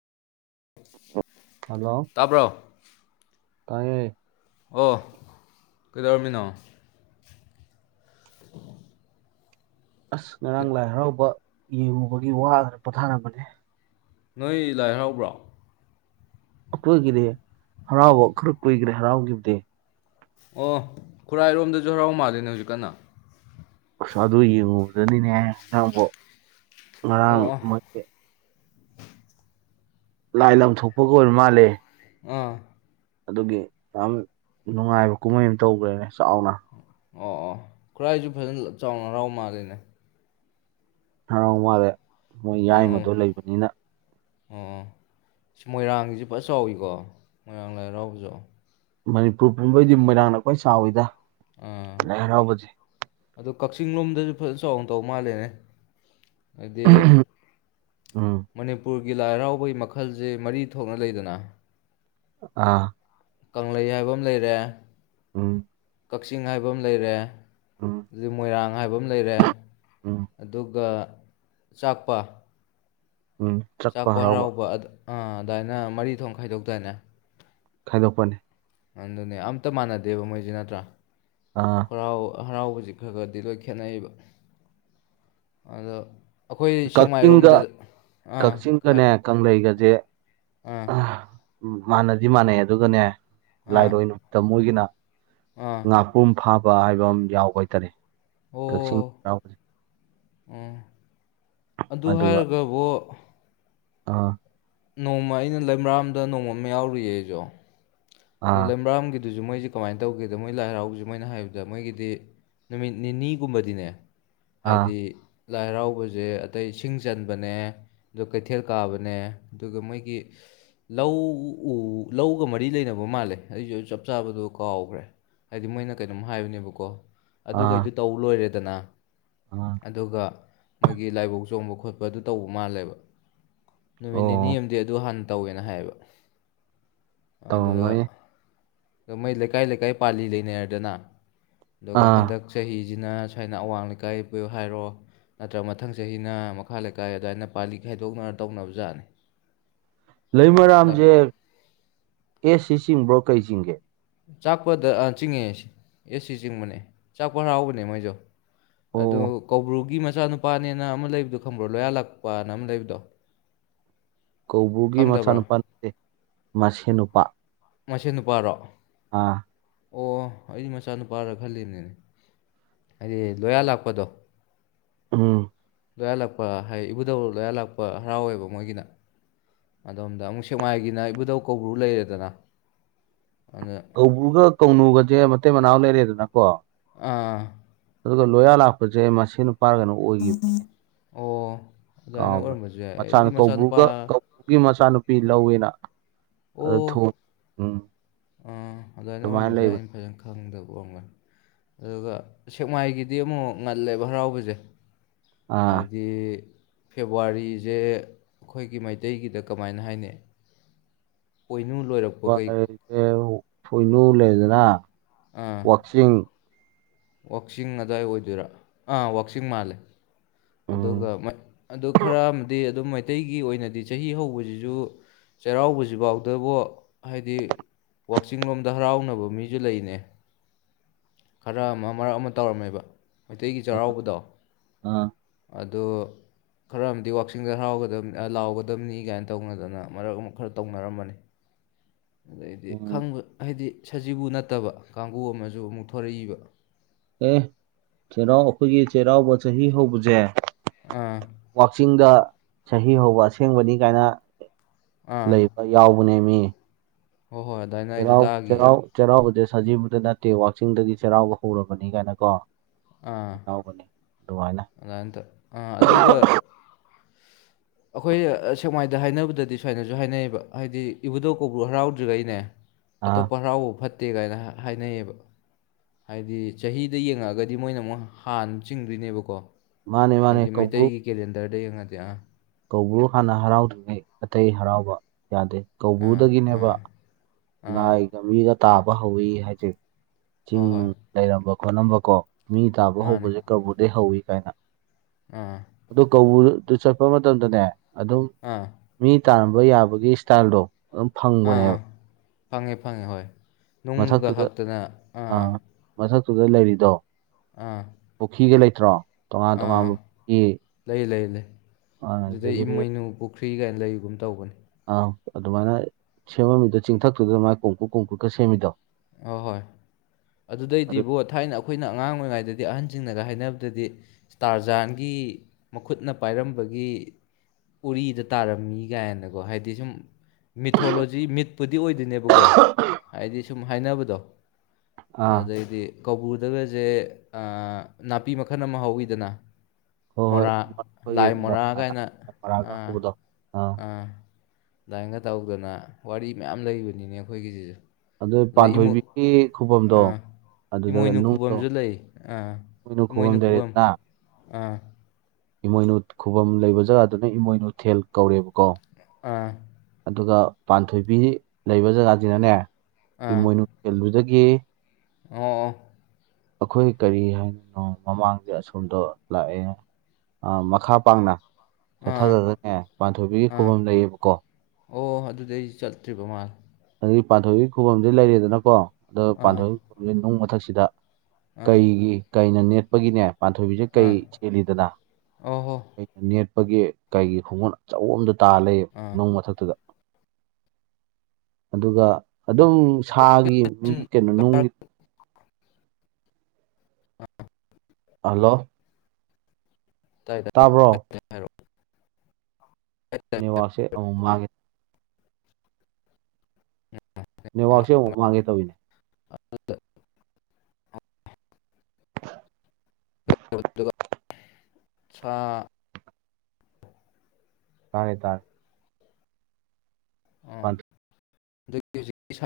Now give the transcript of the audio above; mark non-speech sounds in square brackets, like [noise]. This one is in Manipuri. ꯍꯜꯂꯣ ꯇꯕ ꯇꯥꯏꯌꯦ ꯑꯣ ꯀꯩꯗꯧꯔꯝꯃꯤꯅꯣ ꯑꯣ ꯑꯁ ꯉꯔꯥꯡ ꯂꯥꯏ ꯍꯔꯥꯎꯕ [unintelligible] ꯅꯣꯏ ꯂꯥꯏ ꯍꯔꯥꯎꯕ꯭ꯔꯣ ꯑꯩꯈꯣꯏꯒꯤꯗꯤ ꯍꯔꯥꯎꯕ ꯈꯔ ꯀꯨꯏꯈ꯭ꯔꯦ ꯍꯔꯥꯎꯈꯤꯕꯗꯤ ꯑꯣ ꯈꯨꯔꯥꯏꯔꯣꯝꯗꯁꯨ ꯍꯔꯥꯎ ꯃꯥꯜꯂꯦꯅꯦ ꯍꯧꯖꯤꯛ ꯀꯟꯅ ꯑꯁ ꯑꯗꯨ ꯌꯦꯡꯉꯨꯕꯗꯅꯤꯅꯦ ꯅꯪꯕꯣ ꯉꯔꯥꯡ ꯑꯣ ꯑꯣ ꯃꯦ ꯂꯥꯏ ꯂꯪꯊꯣꯛꯄꯒ ꯑꯣꯏꯕ ꯃꯥꯜꯂꯦ ꯑꯥ ꯑꯗꯨꯒꯤ ꯌꯥꯝ ꯅꯨꯡꯉꯥꯏꯕ ꯀꯨꯝꯍꯩ ꯑꯃ ꯇꯧꯈ꯭ꯔꯦꯅꯦ ꯆꯥꯎꯅ ꯑꯣ ꯑꯣ ꯈꯨꯔꯥꯏꯁꯨ ꯐꯖꯅ ꯆꯥꯎꯅ ꯍꯔꯥꯎ ꯃꯥꯜꯂꯤꯅꯦ ꯑꯃꯗꯦ [unintelligible] ꯃꯣꯏ ꯑꯣ ꯑꯣ ꯌꯥꯏꯃꯗꯣ ꯂꯩꯕꯅꯤꯅ ꯑꯣ ꯁꯤ ꯃꯣꯏꯔꯥꯡꯒꯤꯁꯤ ꯐ ꯆꯥꯎꯋꯤꯀꯣ ꯃꯣꯏꯔꯥꯡ ꯂꯥꯏꯔꯥꯎꯕꯁꯨ ꯃꯅꯤꯄꯨꯔ ꯄꯨꯝꯕꯩꯗꯤ ꯃꯣꯏꯔꯥꯡꯅꯈꯣꯏ ꯆꯥꯎꯋꯤꯗ ꯂꯩ ꯅꯕꯗꯤ ꯑꯗꯨ ꯀꯛꯆꯤꯡ ꯂꯣꯝꯗꯁꯨ ꯐꯖꯅ ꯆꯥꯎꯅ ꯇꯧ ꯃꯥꯜꯂꯦꯅꯦ ꯍꯥꯏꯗꯤꯩ ꯎꯝ ꯃꯅꯤꯄꯨꯔ ꯒꯤ ꯂꯥꯏ ꯍꯔꯥꯎꯕꯒꯤ ꯃꯈꯜꯁꯦ ꯃꯔꯤ ꯊꯣꯛꯅ ꯂꯩꯗꯅ ꯑꯥ ꯀꯪꯂꯩ ꯍꯥꯏꯕ ꯑꯃ ꯂꯩꯔꯦ ꯎꯝ ꯀꯛꯆꯤꯡ ꯍꯥꯏꯕ ꯑꯃ ꯂꯩꯔꯦ ꯎꯝ ꯑꯗꯨ ꯃꯣꯏꯔꯥꯡ ꯍꯥꯏꯕ ꯑꯃ ꯂꯩꯔꯦ ꯎꯝ ꯑꯗꯨꯒ ꯆꯥꯛꯄ ꯎꯝ ꯆꯠꯄ ꯍꯔꯥꯎꯕ ꯑꯥ ꯑꯗꯨꯃꯥꯏꯅ ꯃꯔꯤ ꯊꯣꯛ ꯈꯥꯏꯗꯣꯛꯇꯏꯅꯦ ꯈꯥꯏꯗꯣꯛꯄꯅꯦ ꯑꯗꯨꯅꯦ ꯑꯝꯇ ꯃꯥꯟꯅꯗꯦꯕ ꯃꯣꯏꯁ ꯅꯠꯇ꯭ꯔꯥ ꯑꯥ ꯀꯔꯥꯎ ꯍꯔꯥꯎꯕꯁꯤ ꯈꯔ ꯈꯔꯗꯤ ꯂꯣꯏ ꯈꯦꯠꯅꯩꯕ ꯑꯗꯣ ꯑꯩꯈꯣꯏ ꯀꯛꯆꯤꯡꯒ ꯁꯦꯛꯃꯥꯏꯔꯣꯝꯗ ꯑꯥ ꯑꯥ ꯀꯛꯆꯤꯡꯒꯅꯦ ꯀꯪꯂꯩꯒꯁꯦ ꯎꯝ ꯃꯥꯟꯅꯗꯤ ꯃꯥꯟꯅꯩ ꯑꯗꯨꯒꯅꯦ ꯑꯥ ꯂꯥꯏꯔꯣꯏ ꯅꯨꯃꯤꯠꯇ ꯃꯣꯏꯒꯤꯅ ꯑꯥ ꯉꯥꯄꯨꯝ ꯐꯥꯞ ꯍꯥꯏꯕ ꯑꯃ ꯌꯥꯎꯕ ꯑꯣꯏꯇꯥꯔꯦ ꯀꯛꯤꯡ ꯑꯝ ꯑꯗꯨ ꯍꯥꯏꯔꯒꯕꯨ ꯑꯥ ꯅꯣꯡꯃ ꯑꯩꯅ ꯂꯩꯃꯔꯥꯝꯗ ꯅꯣꯡꯃ ꯑꯃ ꯌꯥꯎꯔꯨꯏꯌꯦ ꯑꯩꯖꯣ ꯑꯗꯨ ꯑꯥ ꯂꯩꯃꯔꯥꯝꯒꯤ ꯑꯗꯨꯖꯨ ꯃꯣꯏꯖꯤ ꯀꯃꯥꯏꯟ ꯇꯧꯒꯦꯗ ꯃꯣꯏ ꯂꯥꯏ ꯍꯔꯥꯎꯁꯦ ꯃꯣꯏꯅ ꯍꯥꯏꯕꯗ ꯃꯣꯏꯒꯤꯗꯤ ꯅꯨꯃꯤꯠ ꯅꯤꯅꯤꯒꯨꯝꯕꯗꯤꯅꯦ ꯑꯥ ꯍꯥꯏꯗꯤ ꯂꯥꯏ ꯍꯔꯥꯎꯕꯖꯦ ꯑꯇꯩ ꯁꯤꯡ ꯆꯟꯕꯅꯦ ꯑꯗꯨ ꯀꯩꯊꯦꯜ ꯀꯥꯕꯅꯦ ꯑꯗꯨꯒ ꯃꯣꯏꯒꯤ ꯂꯧ ꯎ ꯂꯧꯒ ꯃꯔꯤ ꯂꯩꯅꯕ ꯕ ꯃꯥꯜꯂꯦ ꯑꯩꯁꯨ ꯆꯞ ꯆꯥꯕꯗꯣ ꯀꯥꯎꯒ꯭ꯔꯦ ꯍꯥꯏꯗꯤ ꯃꯣꯏꯅ ꯀꯩꯩꯅꯣꯝ ꯍꯥꯏꯕꯅꯦꯕꯀꯣ ꯑꯥ ꯑꯗꯨꯒꯩꯗꯨ ꯇꯧ ꯂꯣꯏꯔꯦ ꯗꯅ ꯑꯥ ꯑꯗꯨꯒ ꯃꯣꯏꯒꯤ ꯂꯥꯏꯕꯧ ꯆꯣꯡꯕ ꯈꯣ ꯈꯣꯠꯄ ꯑꯗꯨ ꯇꯧꯕ ꯃꯥꯜꯂꯦꯕ ꯅꯨꯃꯤꯠ ꯑꯣ ꯅꯤꯅꯤ ꯑꯝꯗꯤ ꯑꯗꯨ ꯍꯥꯟꯕ ꯇꯧꯋꯦꯅ ꯍꯥꯏꯌꯦꯕ ꯇꯧꯔꯝꯒꯅꯤ ꯑ ꯃꯣꯏ ꯂꯩꯀꯥꯏ ꯂꯩꯀꯥꯏ ꯄꯥꯜꯂꯤ ꯂꯩꯅꯔꯦꯗꯅ ꯑꯗꯨꯒ ꯑꯥ ꯍꯟꯗꯛ ꯆꯍꯤ ꯖꯤ ꯖꯤꯅ ꯁꯨꯋꯥꯏꯅ ꯑꯋꯥꯡ ꯂꯩꯀꯥꯏ ꯄꯨꯌꯣ ꯍꯥꯏꯔꯣ ꯅꯠꯇ꯭ꯔꯒ ꯃꯊꯪ ꯆꯍꯤꯅ ꯃꯈꯥ ꯂꯩꯀꯥꯏ ꯑꯗꯨꯃꯥꯏꯅ ꯄꯥꯜꯂꯤ ꯈꯥꯏꯗꯣꯛꯅꯔ ꯇꯧꯅꯕ ꯖꯥꯠꯅꯤ ꯂꯩꯃꯔꯥꯝꯖꯦ ꯑꯦ ꯁꯤ ꯆꯡꯤꯕ꯭ꯔꯣ ꯀꯩꯆꯤꯡꯒꯦ ꯆꯥꯛꯄꯗ ꯑ ꯆꯤꯡꯉꯦ ꯁ ꯑꯦꯁ ꯁꯤ ꯆꯤꯡꯕꯅꯦ ꯆꯥꯛꯄ ꯍꯔꯥꯎꯕꯅꯦ ꯃꯣꯏꯁꯨ ꯑꯗꯨ ꯑꯣ ꯀꯧꯕ꯭ꯔꯨꯒꯤ ꯃꯆꯥꯅꯨꯄꯥꯅꯦꯅ ꯑꯃ ꯂꯩꯕꯗꯣ ꯈꯪꯕ꯭ꯔꯣ ꯂꯣꯌꯥꯜꯂꯛꯄꯅ ꯑꯃ ꯂꯩꯕꯗꯣ ꯀꯧꯕ꯭ꯔꯨꯒꯤ ꯈꯪꯗꯕ꯭ꯔꯥ ꯃꯆꯥꯅꯨꯄ ꯇꯦ ꯃꯁꯦꯟ ꯅꯨꯨꯄꯥ ꯃꯁꯦꯟ ꯅꯨꯄꯥꯔꯣ ꯑꯥ ꯑꯣ ꯑꯩꯗꯤ ꯃꯆꯥꯅꯨꯄꯥꯔꯥ ꯈꯜꯂꯤꯅꯤꯅꯦ ꯍꯥꯏꯗꯤ ꯂꯣꯌꯥ ꯂꯥꯛꯄꯗꯣ ꯎꯝ ꯂꯣꯌꯥꯂꯥꯛꯄ ꯍꯥꯏ ꯏꯕꯨꯙꯧ ꯂꯣꯌꯥꯂꯥꯛꯄ ꯍꯔꯥꯎꯋꯦꯕ ꯃꯣꯏꯒꯤꯅ ꯑꯗꯣꯝꯗ ꯑꯃꯨꯛ ꯁꯦꯛꯃꯥꯏꯒꯤꯅ ꯏꯕꯨꯙꯧ ꯀꯧꯕ꯭ꯔꯨ ꯂꯩꯔꯦꯗꯅ ꯑꯗꯨꯅ ꯀꯧꯕ꯭ꯔꯨꯒ ꯀꯧꯅꯨꯒꯖꯦ ꯃꯇꯩ ꯃꯅꯥꯎ ꯂꯩꯔꯦꯗꯅ ꯀꯣ ꯑꯥ ꯑꯗꯨꯒ ꯂꯣꯌꯥ ꯂꯥꯛꯄꯁꯦ ꯃꯁꯦꯟ ꯅꯨꯄ ꯄꯥ ꯀꯩꯅꯣ ꯑꯣꯏꯈꯤꯕꯅꯤꯅꯦ ꯑꯣ ꯑꯗꯨꯃꯥꯏꯅ ꯀꯥꯎꯒ꯭ꯔꯦ ꯑꯣꯏꯔꯝꯕꯁꯨ ꯌꯥꯏ ꯃꯆꯥꯅ ꯑꯩꯗꯤ ꯃꯆꯥꯅꯨꯄꯥ ꯀꯧꯕ꯭ꯔꯨꯒ ꯀꯧꯕ꯭ꯔꯨꯒꯤ ꯃꯆꯥꯅꯨꯄꯤ ꯂꯧꯋꯦꯅ ꯑꯣ ꯑꯗꯨ ꯊꯣꯡ ꯎꯝ ꯑꯥ ꯑꯗꯨꯏꯅ ꯑꯗꯨꯃꯥꯏꯅ ꯑꯣꯏꯔꯝꯕꯁꯦ ꯂꯩꯕꯅꯦ ꯑꯩꯅ ꯐꯖꯅ ꯈꯪꯗꯕ ꯀꯣꯛꯝꯒꯅꯤ ꯑꯗꯨꯒ ꯁꯦꯛꯃꯥꯏꯒꯤꯗꯤ ꯑꯃꯨꯛ ꯉꯜꯂꯦꯕ ꯍꯔꯥꯎꯕꯁꯦ ꯑꯥ ꯍꯥꯏꯗꯤ ꯐꯦꯕꯋꯥꯔꯤꯁꯦ ꯑꯩꯈꯣꯏꯒꯤ ꯃꯩꯇꯩꯒꯤꯗ ꯀꯃꯥꯏꯅ ꯍꯥꯏꯅꯩ [unintelligible] ꯑ ꯑꯥ ꯋꯥꯛꯆꯤꯡ ꯋꯥꯛꯆꯤꯡ ꯑꯗꯨꯗꯥꯋꯥꯏ ꯑꯣꯏꯗꯣꯏꯔꯥ ꯑꯥ ꯋꯥꯛꯆꯤꯡ ꯃꯥꯜꯂꯦ ꯑꯗꯨꯒ ꯎꯝ ꯑꯗꯨ ꯈꯔ ꯑꯃꯗꯤ ꯑꯗꯨꯝ ꯃꯩꯇꯩꯒꯤ ꯑꯣꯏꯅꯗꯤ ꯆꯍꯤ ꯍꯧꯕꯁꯤꯁꯨ ꯆꯩꯔꯥꯎꯕꯁꯤꯐꯥꯎꯗꯕꯨ ꯍꯥꯏꯗꯤ ꯋꯥꯛꯆꯤꯡ ꯂꯣꯝꯗ ꯍꯔꯥꯎꯅꯕ ꯃꯤꯁꯨ ꯂꯩꯅꯦ ꯈꯔ ꯑꯃ ꯃꯔꯛ ꯑꯃ ꯇꯧꯔꯝꯃꯦꯕ ꯃꯩꯇꯩꯒꯤ ꯑꯥ ꯆꯩꯔꯥꯎꯕꯗꯣ ꯑꯥ ꯑꯣ ꯈꯔ ꯑꯃꯗꯤ ꯋꯥꯛꯆꯁꯤꯡꯗ ꯍꯔꯥꯎ ꯂꯥꯎꯒꯗꯕꯅꯤ ꯀꯥꯏꯅ ꯇꯧꯅꯗꯅ ꯃꯔꯛ ꯑꯃ ꯈꯔ ꯇꯧꯅꯔꯝꯕꯅꯤ ꯑꯗꯗꯒꯤꯗꯤ ꯎꯝ ꯈꯪꯕ ꯍꯥꯏꯗꯤ ꯁꯖꯤꯕꯨ ꯅꯠꯇꯕ ꯀꯥꯡꯕꯨ ꯑꯃꯁꯨ ꯑꯃꯨꯛ ꯊꯣꯔꯤꯛꯏꯕ ꯑꯦ ꯆꯩꯔꯥꯎ ꯑꯩꯈꯣꯏꯒꯤ ꯆꯩꯔꯥꯎꯕ ꯆꯍꯤ ꯍꯧꯕꯁꯦ ꯑꯥ ꯋꯥꯛꯆꯤꯡꯗ ꯆꯍꯤ ꯍꯧꯕ ꯑꯁꯦꯡꯕꯅꯤ ꯀꯥꯏꯅ ꯑꯥ ꯂꯩꯕ ꯌꯥꯎꯕꯅꯦ ꯃꯤ [unintelligible] ꯍꯣꯏ ꯍꯣꯏ ꯑꯗꯨꯃꯥꯏꯅ ꯑꯩꯁꯨ ꯆꯩꯔꯥꯎ ꯇꯥꯈꯤꯌꯦ ꯆꯔꯥꯎ ꯆꯔꯥꯎꯕꯁꯦ ꯁꯖꯤꯕꯨꯗ ꯅꯠꯇꯦ ꯋꯥꯛꯆꯤꯡꯗꯗꯤ ꯆꯩꯔꯥꯎꯕ ꯍꯧꯔꯕꯅꯤ ꯀꯥꯏꯅ ꯀꯣ ꯑꯥ ꯌꯥꯎꯕꯅꯦ ꯑꯗꯨꯃꯥꯏꯅ ꯑꯗꯨꯅꯇ ꯑꯥ ꯑꯗꯨꯒ ꯑꯩꯈꯣꯏ ꯁꯦꯛꯃꯥꯏꯗ ꯍꯥꯏꯅꯕꯗꯗꯤ ꯁꯨꯃꯥꯏꯅꯁꯨ ꯍꯥꯏꯅꯩꯌꯦꯕ ꯍꯥꯏꯗꯤ ꯏꯕꯨꯗꯧ ꯀꯧꯕ꯭ꯔꯨ ꯍꯔꯥꯎꯗ꯭ꯔꯤꯒꯩꯅꯦ ꯑꯥ ꯑꯇꯣꯞꯄꯥ ꯍꯔꯥꯎꯕꯥ ꯐꯠꯇ ꯐꯠꯇꯦ ꯀꯥꯏꯅ ꯍꯥꯏꯅꯩꯌꯦꯕ ꯍꯥꯏꯗꯤ ꯆꯍꯤꯗ ꯌꯦꯡꯉꯛꯑꯒꯗꯤ ꯃꯣꯏꯅ ꯑꯃꯨꯛ ꯍꯥꯟꯅ ꯆꯤꯡꯗꯣꯏꯅꯦꯕꯀꯣ ꯃꯥꯅꯦ ꯃꯥꯅꯦ ꯀꯧꯕ꯭ꯔꯨ ꯌꯦꯉꯗꯤ ꯌꯥ ꯀꯧꯕ꯭ꯔꯨ ꯍꯥꯟꯅ ꯍꯔꯥꯎꯗ꯭ꯔꯤꯉꯩ ꯑꯇꯩ ꯍꯔꯥꯎꯕ ꯌꯥꯗꯦ ꯑꯥ ꯀꯧꯕ꯭ꯔꯨꯗꯒꯤꯅꯦꯕ ꯑꯥ ꯑꯥ ꯂꯥꯏꯒ ꯃꯤꯒ ꯇꯥꯕ ꯍꯧꯏ ꯍꯥꯏꯖꯤ ꯆꯤꯡ ꯍꯣꯏ ꯍꯣꯏ ꯅꯨꯡ [unintelligible] ꯃꯤ ꯇꯥꯕ ꯃꯥꯅꯦ ꯍꯧꯕꯁꯦ ꯀꯕꯨꯗꯩꯩ ꯍꯧꯋꯤ ꯀꯥꯏꯅ ꯑꯥ ꯑꯗꯣ ꯀꯧꯕꯔꯨ ꯑꯗꯨ ꯆ ꯏ ꯃ ꯃꯇꯝꯣꯗꯨꯅꯦ ꯑꯗꯨꯝ ꯑꯥ ꯃꯤ ꯇꯥꯝꯕ ꯌꯥꯕꯒꯤ ꯏꯁꯇꯥꯏꯜꯗꯣ ꯑꯗꯨꯝ ꯑꯥ ꯑꯥ ꯐꯪꯕꯅꯦꯕ ꯐꯪꯉꯦ ꯐꯪꯉꯦ ꯍꯣꯏ ꯅꯨꯡꯒ ꯃꯊꯛꯇꯨꯗ ꯍꯛꯇꯅ ꯇꯨꯗ ꯂꯩꯔꯤꯗꯣ ꯑꯥ ꯄꯨꯈꯒ ꯅꯠꯇ꯭ꯔꯣ ꯇꯣꯉꯥꯟ ꯑꯥ ꯇꯣꯉꯀꯤ ꯂꯩ ꯂꯩ ꯂꯩ ꯑꯗꯨꯗꯩ ꯏꯃꯣꯏꯅꯨ ꯄꯨꯈ꯭ꯔꯤ ꯀꯥꯏꯅ ꯂꯩꯒꯨꯝ ꯇꯧꯕꯅꯤ ꯑꯥ ꯑꯗꯨꯃꯥꯏꯅ ꯁꯦꯝꯃꯝꯃꯤꯗ ꯆꯤꯡꯊꯛꯇꯨꯗꯅ ꯃꯥꯏ ꯀꯣꯡꯀꯨꯞ ꯀꯣꯡꯀꯨꯨꯞꯀ ꯁꯦꯝꯃꯤꯗꯣ ꯑꯍꯣꯏ ꯑꯗꯨꯗꯩꯗꯤ ꯑꯗꯨ ꯕꯣ ꯊꯥꯏꯅ ꯑꯩꯈꯣꯏꯅ ꯑꯉꯥꯡ ꯑꯣꯏꯔꯤꯉꯩꯗꯗꯤ ꯑꯍꯟꯁꯤꯡꯅꯒ ꯍꯥꯏꯅꯕꯗꯗꯤ ꯏꯁꯇꯥꯔ ꯖꯥꯟꯒꯤ ꯃꯈꯨꯠꯅ ꯄꯥꯏꯔꯝꯕꯒꯤ ꯎꯔꯤꯗ ꯇꯥꯔꯝꯃꯤ ꯀꯥꯏꯅꯀꯣ ꯍꯥꯏꯗꯤ ꯁꯨꯝ ꯃꯤꯊꯣꯂꯣꯖꯤ ꯃꯤꯠꯄꯨꯗꯤ ꯑꯣꯏꯗꯣꯏꯅꯦꯕꯀꯣ ꯍꯥꯏꯗꯤ ꯍꯥꯏꯅꯕꯗꯣ ꯑꯥ ꯑꯗꯨꯗꯩꯗꯤ ꯀꯧꯕ꯭ꯔꯗꯒꯁꯦ ꯅꯥꯄꯤ ꯃꯈꯜ ꯑꯃ ꯍꯧꯋꯤꯗꯅ ꯍꯣꯏ ꯍꯣꯏ ꯃꯣꯔꯥ ꯑꯩꯈꯣꯏꯒꯤ ꯂꯥꯏ ꯃꯣꯔꯥ ꯃꯣꯔꯥꯒ ꯀꯥꯏꯅ ꯃꯣꯔꯥꯒ ꯑꯥ ꯍꯧꯕꯗꯣ ꯑꯥ ꯑꯗꯨꯃꯥꯏꯒ ꯇꯧꯗꯅ ꯋꯥꯔꯤ ꯃꯌꯥꯝ ꯂꯩꯕꯅꯤꯅꯦ ꯑꯩꯈꯣꯏꯒꯤꯁꯤꯁꯨ ꯑꯗꯨ ꯑꯗꯩ ꯏꯃꯨ ꯄꯥꯟꯊꯣꯏꯕꯤꯒꯤ ꯈꯨꯕꯝꯗꯣ ꯑꯥ ꯑꯗꯨꯗꯒ ꯏꯃꯣꯏꯅꯨ ꯅꯨꯡꯗꯣ ꯈꯨꯕꯝꯁꯨ ꯂꯩ ꯑꯥ ꯀꯅ ꯈꯨꯕꯝ ꯂꯩꯔꯦꯗꯅ ꯑꯥ ꯏꯃꯣꯏꯅꯨ ꯈꯨꯕꯝ ꯂꯩꯕ ꯖꯒꯥꯗꯨꯅ ꯏꯃꯣꯏꯅꯨꯊꯦꯜ ꯀꯧꯔꯦꯕꯀꯣ ꯑꯥ ꯑꯗꯨꯒ ꯄꯥꯟꯊꯣꯏꯕꯤ ꯂꯩꯕ ꯖꯒꯥꯁꯤꯅꯅꯦ ꯑꯥ ꯍꯃꯣꯏꯅ ꯀꯦꯜꯂꯗꯦ ꯌꯦ ꯑꯣ ꯑꯩꯈꯣꯏ ꯀꯔꯤ ꯍꯥꯏꯔꯤꯅꯣ ꯃꯃꯥꯡꯗ ꯑꯁꯣꯝꯗ ꯂꯥꯛꯑꯦ ꯃꯈꯥ ꯄꯥꯡꯅ ꯑꯥ ꯆꯠꯊꯔꯒꯅꯦ ꯄꯥꯟꯊꯣꯏꯕꯤꯒꯤ ꯑꯥ ꯈꯨꯕꯝ ꯂꯩꯌꯦꯕꯀꯣ ꯑꯣ ꯑꯗꯨꯗꯩ ꯆꯠꯇ꯭ꯔꯤꯕ ꯃꯥꯜ ꯑꯗꯒꯤ ꯄꯥꯟꯊꯣꯏꯒꯤ ꯈꯨꯕꯝꯁ ꯂꯩꯔꯦꯗꯅꯀꯣ ꯑꯗ ꯑꯥ ꯄꯥꯟꯣꯡ ꯃꯊꯛ ꯁꯤꯗ ꯑꯥ ꯀꯩꯒꯤ ꯀꯩꯅ ꯄꯒꯤꯅꯦ ꯄꯥꯟꯊꯣꯏꯕꯤꯁꯦ ꯀꯩ ꯑꯥ ꯆꯦꯜꯂꯤꯗꯅ ꯑꯣ ꯍꯣ ꯑꯩꯈꯣꯏꯒꯤ ꯀꯩꯒꯤ ꯈꯨꯡꯒꯣꯣꯟ ꯑꯣꯝꯗ ꯇꯥ ꯂꯩꯌꯦ ꯑꯥ ꯃꯣꯡ ꯃꯊꯛꯇꯨꯗ ꯑꯗꯨꯒ ꯑꯗꯨꯝ ꯁꯥꯒꯤ ꯃꯤꯒꯤ ꯆꯤꯡ ꯀꯩꯅꯣꯅꯨꯡꯒꯤ ꯀꯥꯔꯛꯇꯥꯏ ꯑꯥ ꯍꯜꯂꯣ ꯇꯥꯏ ꯇꯥꯕ꯭ꯔꯣ ꯇꯥꯏ [unintelligible] ꯅ ꯋꯥꯁꯦ ꯑꯨ ꯃꯥꯒꯦ ꯅ ꯋꯥꯥꯎꯁꯦ ꯃꯥꯒꯦ ꯇꯧꯃꯤꯅꯦ ꯑꯗ ꯁ ꯇꯔꯦ ꯇꯔ ꯑ [inaudible]